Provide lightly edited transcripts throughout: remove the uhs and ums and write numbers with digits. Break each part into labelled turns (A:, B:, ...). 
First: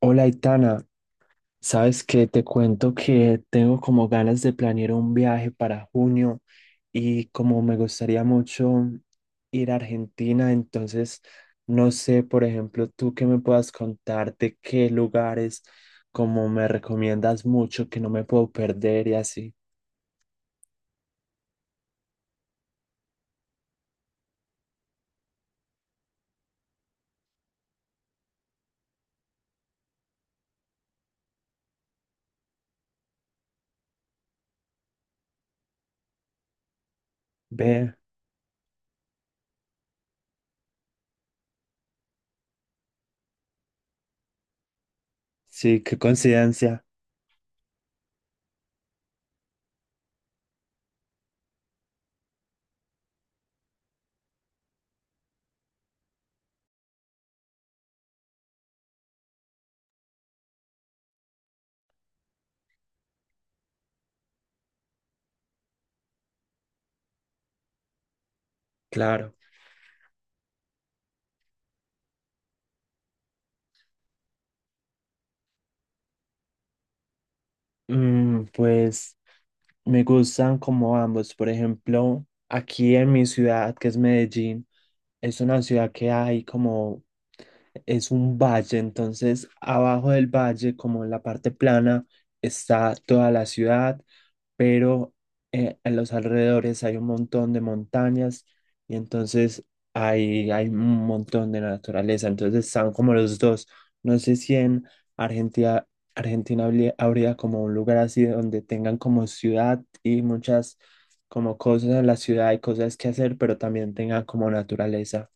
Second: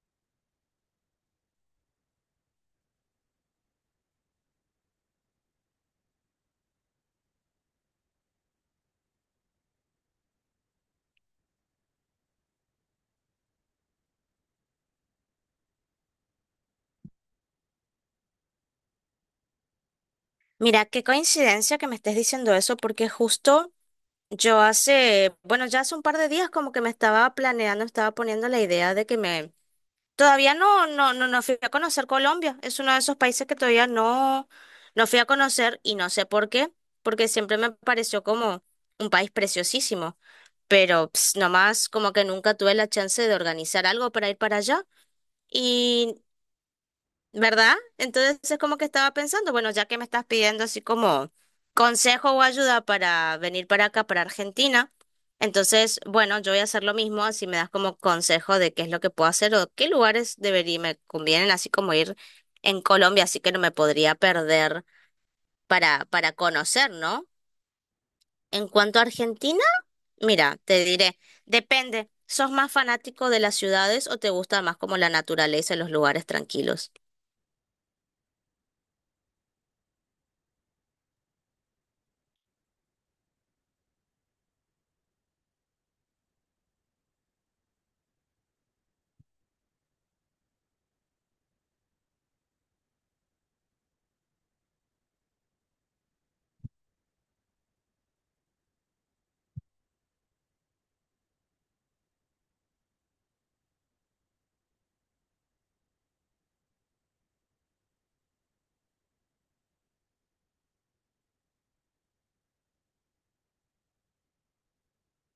A: Hola, Itana. Sabes que te cuento que tengo como ganas de planear un viaje para junio y como me gustaría mucho ir a Argentina, entonces no sé, por ejemplo, tú que me puedas contar de qué lugares como me recomiendas mucho que no me puedo perder y así.
B: Mira, qué coincidencia que me estés diciendo eso, porque justo yo hace, bueno, ya hace un par de días como que me estaba planeando, estaba poniendo la idea de que me, todavía no fui a conocer Colombia, es uno de esos países que todavía no, no fui a conocer y no sé por qué, porque siempre me
A: Ve,
B: pareció como un país preciosísimo, pero ps, nomás como que nunca tuve la chance de organizar algo para ir para allá.
A: sí, qué
B: Y
A: coincidencia.
B: ¿verdad? Entonces es como que estaba pensando, bueno, ya que me estás pidiendo así como consejo o ayuda para venir para acá, para Argentina, entonces, bueno, yo voy a hacer lo mismo, así me das como consejo de qué es lo que puedo hacer o qué lugares debería, me convienen, así como ir en Colombia, así que no me podría perder para conocer, ¿no? En cuanto a
A: Claro.
B: Argentina, mira, te diré, depende, ¿sos más fanático de las ciudades o te gusta más como la naturaleza y los lugares tranquilos?
A: Pues me gustan como ambos. Por ejemplo, aquí en mi ciudad, que es Medellín. Es una ciudad que hay como, es un valle, entonces abajo del valle, como en la parte plana, está toda la ciudad, pero en los alrededores hay un montón de montañas y entonces hay un montón de naturaleza, entonces están como los dos. No sé si en Argentina, Argentina habría como un lugar así donde tengan como ciudad y muchas como cosas en la ciudad y cosas que hacer, pero también tengan como naturaleza.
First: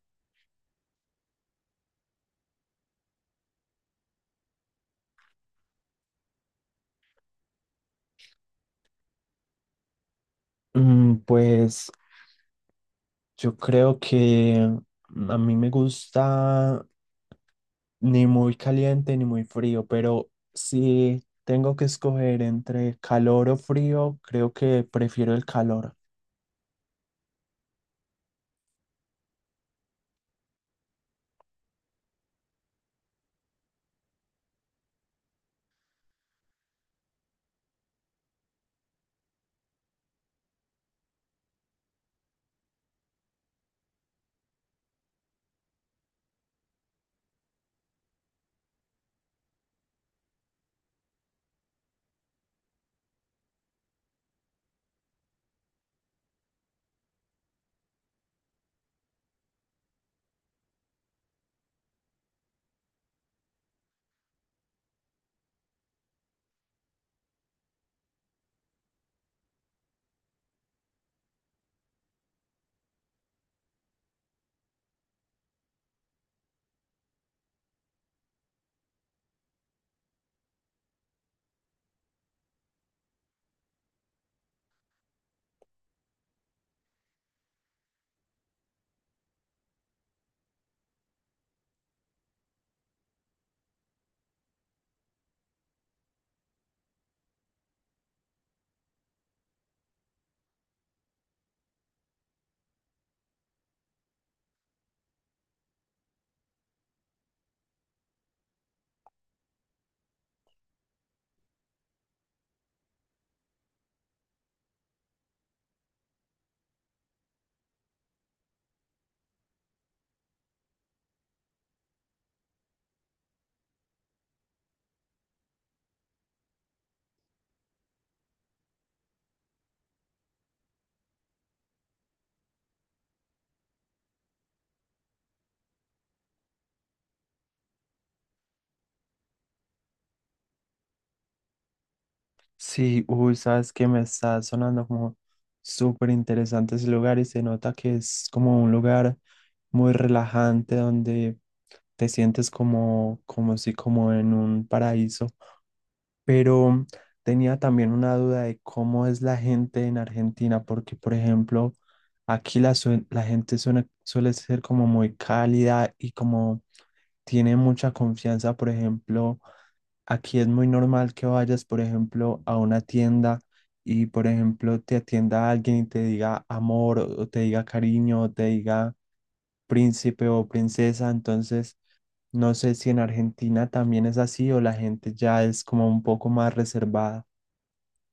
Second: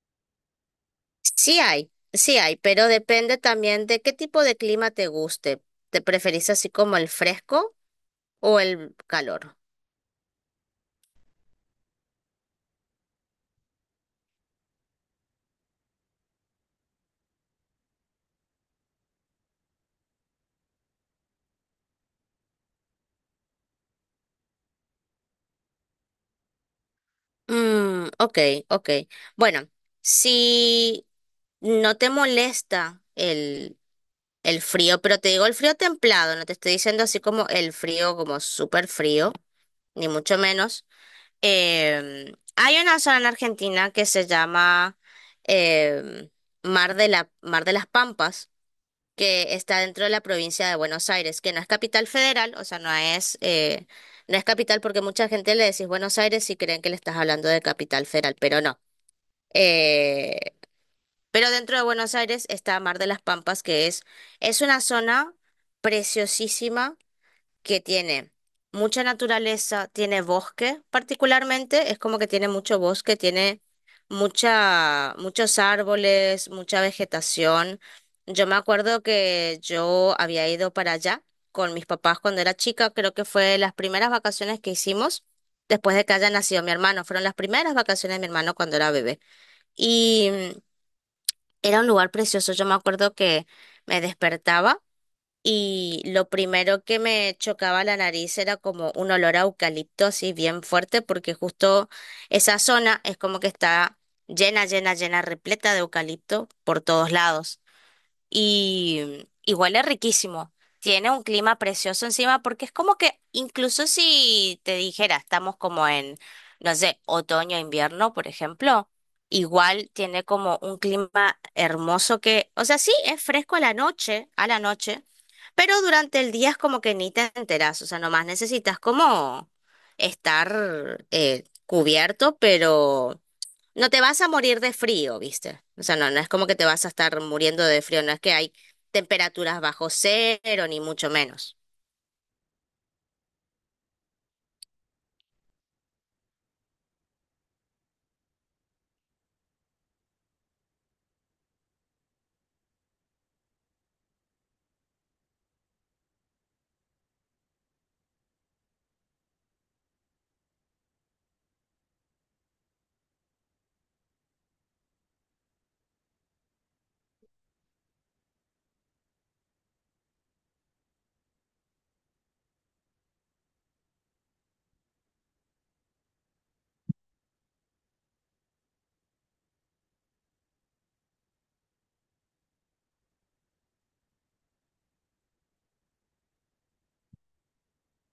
B: Sí hay, pero depende también de qué tipo de clima te guste. ¿Te preferís así como el fresco o el calor?
A: Pues yo creo que a mí me gusta ni muy caliente ni muy frío, pero si tengo que escoger entre calor o frío, creo que prefiero el calor.
B: Mm, ok, ok. Bueno, si no te molesta el frío, pero te digo el frío templado, no te estoy diciendo así como el frío, como súper frío, ni mucho menos. Hay una zona en Argentina que se llama em, Mar de la, Mar de las Pampas que está dentro de la provincia de Buenos Aires, que no es capital federal, o sea, no es, no es capital porque mucha gente le decís Buenos Aires y creen que le estás hablando de capital federal, pero no. Eh, pero dentro de Buenos Aires está Mar de las Pampas, que es una zona preciosísima que tiene mucha naturaleza, tiene bosque particularmente, es como que tiene mucho bosque, tiene mucha, muchos árboles, mucha vegetación. Yo me acuerdo que yo había ido para allá con mis papás cuando era chica, creo que fue las primeras vacaciones que hicimos después de que haya nacido mi hermano, fueron las primeras vacaciones de mi hermano cuando era bebé. Y era un lugar precioso, yo me acuerdo que me despertaba. Y lo primero que me chocaba la nariz era como un olor a eucalipto así bien fuerte, porque justo esa zona es como que está llena, llena, llena, repleta de eucalipto por todos lados y huele riquísimo. Tiene un clima precioso encima porque es como que incluso si te dijera, estamos como en, no sé, otoño, invierno, por ejemplo, igual tiene como un clima hermoso que, o sea, sí, es fresco a la noche, pero durante el día es como que ni te enteras, o sea, nomás necesitas como estar cubierto, pero no te vas a morir de frío, ¿viste? O sea, no, no es como que te vas a estar muriendo de frío, no es que hay temperaturas bajo cero, ni mucho menos.
A: Sí, uy, sabes que me está sonando como súper interesante ese lugar y se nota que es como un lugar muy relajante donde te sientes como, como si como en un paraíso. Pero tenía también una duda de cómo es la gente en Argentina, porque por ejemplo, aquí la gente suele ser como muy cálida y como tiene mucha confianza, por ejemplo, aquí es muy normal que vayas, por ejemplo, a una tienda y, por ejemplo, te atienda alguien y te diga amor o te diga cariño o te diga príncipe o princesa, entonces. No sé si en Argentina también es así o la gente ya es como un poco más reservada.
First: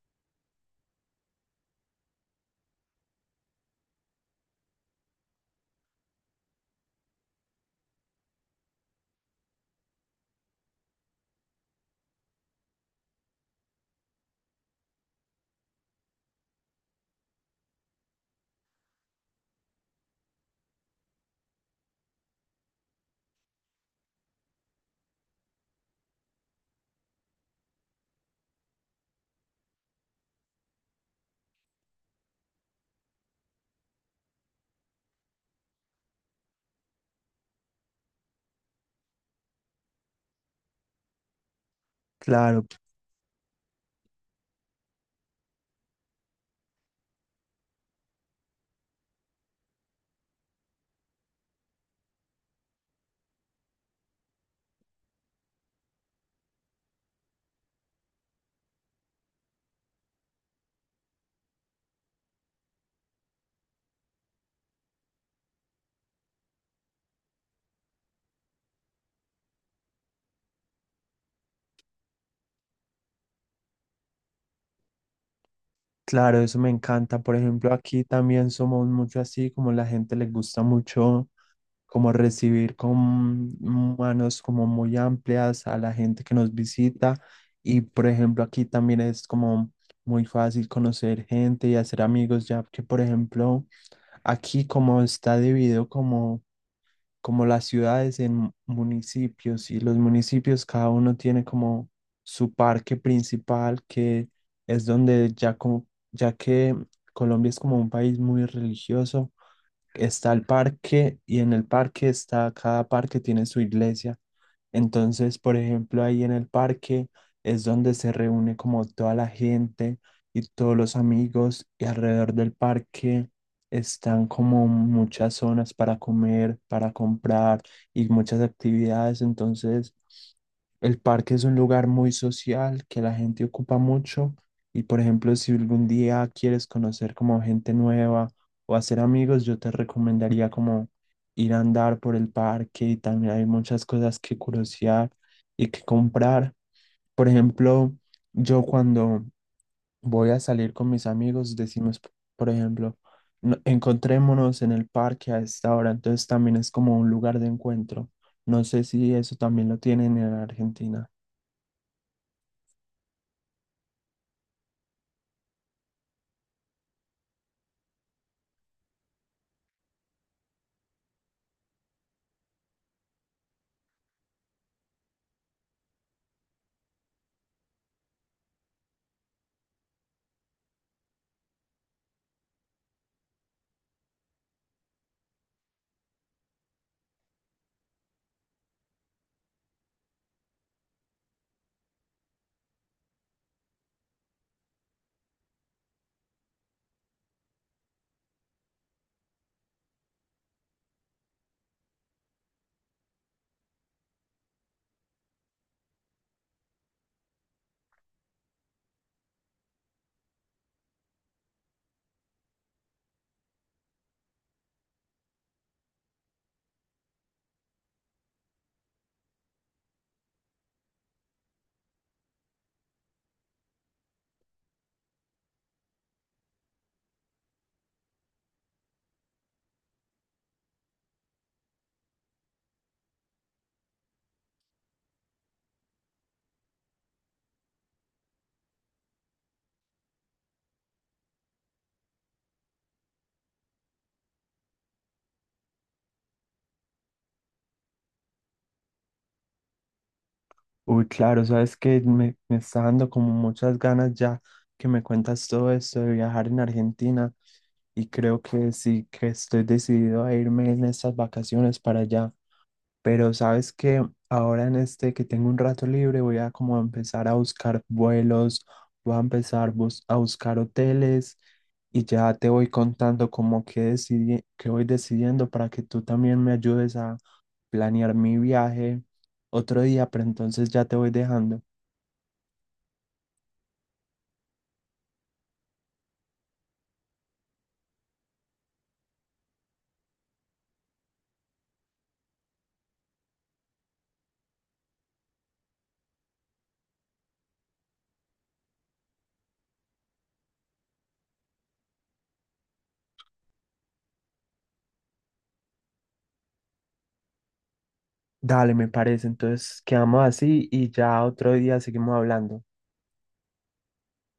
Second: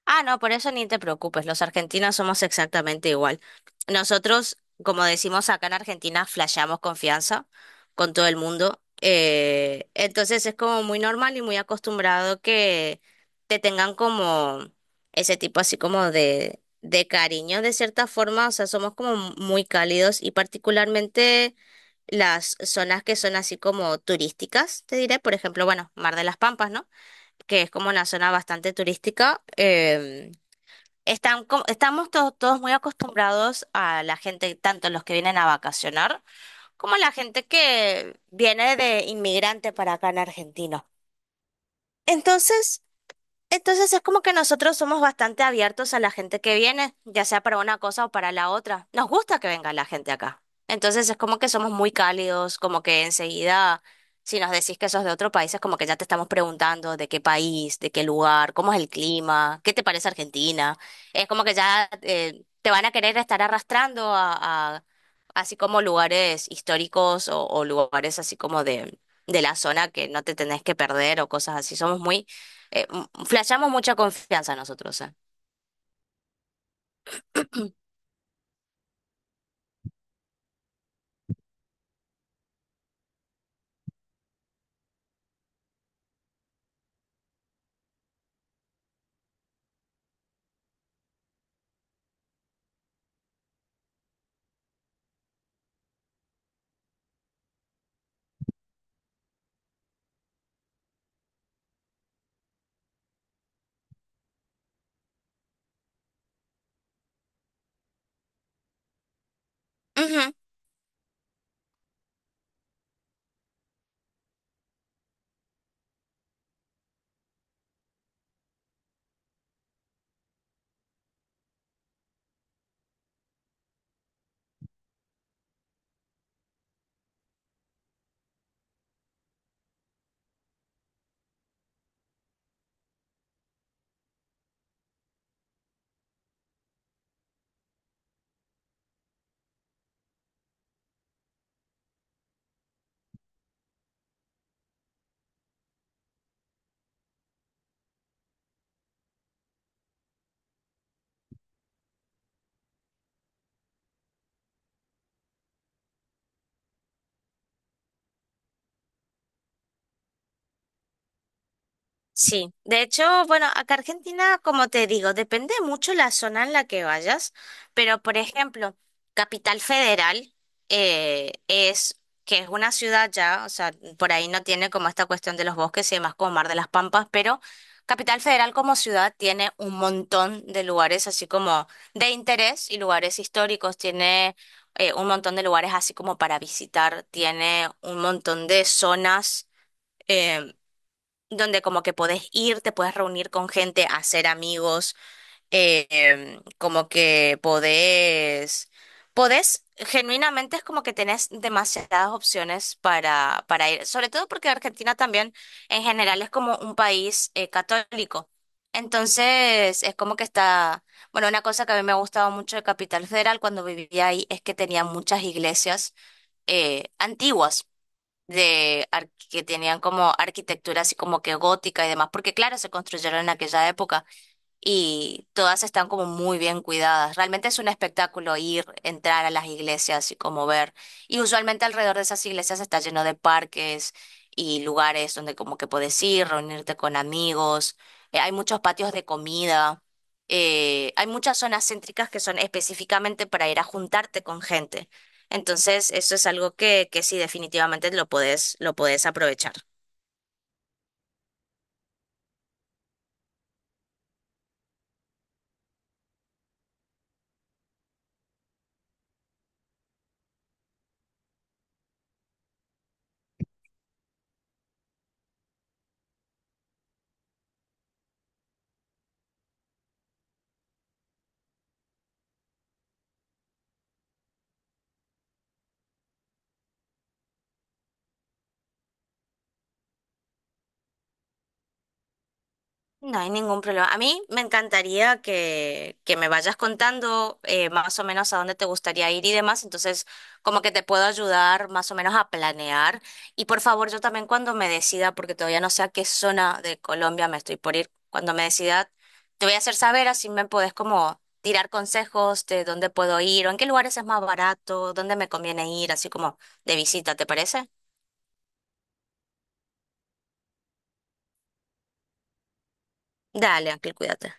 B: Ah, no, por eso ni te preocupes, los argentinos somos exactamente igual. Nosotros, como decimos acá en Argentina, flasheamos confianza con todo el mundo. Entonces es como muy normal y muy acostumbrado que te tengan como ese tipo así como de cariño de cierta forma, o sea, somos como muy cálidos y particularmente las zonas que son así como turísticas, te diré, por ejemplo, bueno, Mar de las Pampas, ¿no? Que es como una zona bastante turística, están, estamos todos muy acostumbrados a la gente, tanto los que vienen a vacacionar como la gente que viene de inmigrante para acá en Argentina.
A: Claro,
B: Entonces, entonces, es como que nosotros somos bastante abiertos a la gente que viene, ya sea para una cosa o para la otra. Nos gusta que venga la gente acá. Entonces es como que somos muy cálidos, como que enseguida, si nos decís que sos de otro país, es como que ya te estamos preguntando de qué país, de qué lugar, cómo es el clima, qué te parece Argentina. Es como que ya te van a querer estar arrastrando así como lugares históricos o lugares así como de la zona que no te tenés que perder o cosas así. Somos muy flashamos mucha confianza nosotros, ¿eh?
A: claro, eso me encanta. Por ejemplo, aquí también somos mucho así, como la gente le gusta mucho como recibir con manos como muy amplias a la gente que nos visita. Y por ejemplo, aquí también es como muy fácil conocer gente y hacer amigos, ya que por ejemplo, aquí como está dividido como las ciudades en municipios y los municipios cada uno tiene como su parque principal que es donde ya como ya que Colombia es como un país muy religioso,
B: Ujú.
A: está el parque y en el parque está cada parque tiene su iglesia. Entonces, por ejemplo, ahí en el parque es donde se reúne como toda la gente y todos los amigos y alrededor del parque están como muchas zonas para comer, para comprar y muchas actividades. Entonces, el parque es un lugar muy social que la gente ocupa mucho y, por ejemplo, si algún día quieres conocer como gente nueva o hacer amigos, yo te recomendaría como ir a andar por el parque y también hay muchas cosas que curiosear y que comprar. Por ejemplo, yo cuando voy a salir con mis amigos, decimos, por ejemplo, encontrémonos en el parque a esta hora", entonces también es como un lugar de encuentro. No sé si eso también lo tienen en Argentina.
B: Sí, de hecho, bueno, acá Argentina, como te digo, depende mucho la zona en la que vayas, pero por ejemplo, Capital Federal es que es una ciudad ya, o sea, por ahí no tiene como esta cuestión de los bosques y demás como Mar de las Pampas, pero Capital Federal como ciudad tiene un montón de lugares así como de interés y lugares históricos, tiene un montón de lugares así como para visitar, tiene un montón de zonas eh, donde como que podés ir, te puedes reunir con gente, hacer amigos, como que podés, genuinamente es como que tenés demasiadas opciones para ir, sobre todo porque Argentina también en general es como un país católico. Entonces es como que está, bueno, una cosa que a mí me ha gustado mucho de Capital Federal cuando vivía ahí es que tenía muchas iglesias antiguas que tenían como arquitectura así como que gótica y demás, porque claro, se construyeron en aquella época y todas están como muy bien cuidadas. Realmente es un espectáculo ir, entrar a las iglesias y como ver. Y usualmente alrededor de esas iglesias está lleno de parques y lugares donde como que puedes ir, reunirte con amigos. Hay muchos patios de comida. Hay muchas zonas céntricas que son específicamente para ir a juntarte con gente. Entonces, eso es algo que sí, definitivamente lo podés aprovechar.
A: Uy, claro, sabes que me está dando como muchas ganas ya que me cuentas todo esto de viajar en Argentina. Y creo que sí que estoy decidido a irme en estas vacaciones para allá. Pero sabes que ahora en este que tengo un rato libre voy a como empezar a buscar vuelos, voy a empezar a buscar hoteles y ya te voy contando como que decidí, que voy decidiendo para que tú también me ayudes a planear mi viaje otro día, pero entonces ya te voy dejando.
B: No hay ningún problema. A mí me encantaría que me vayas contando más o menos a dónde te gustaría ir y demás. Entonces, como que te puedo ayudar más o menos a planear. Y por favor, yo también cuando me decida, porque todavía no sé a qué zona de Colombia me estoy por ir, cuando me decida, te voy a hacer saber, así me podés como tirar consejos de dónde puedo ir o en qué lugares es más barato, dónde me conviene ir, así como de visita, ¿te parece?
A: Dale, me parece. Entonces quedamos así y ya otro día seguimos hablando.
B: Dale, Ángel, cuídate.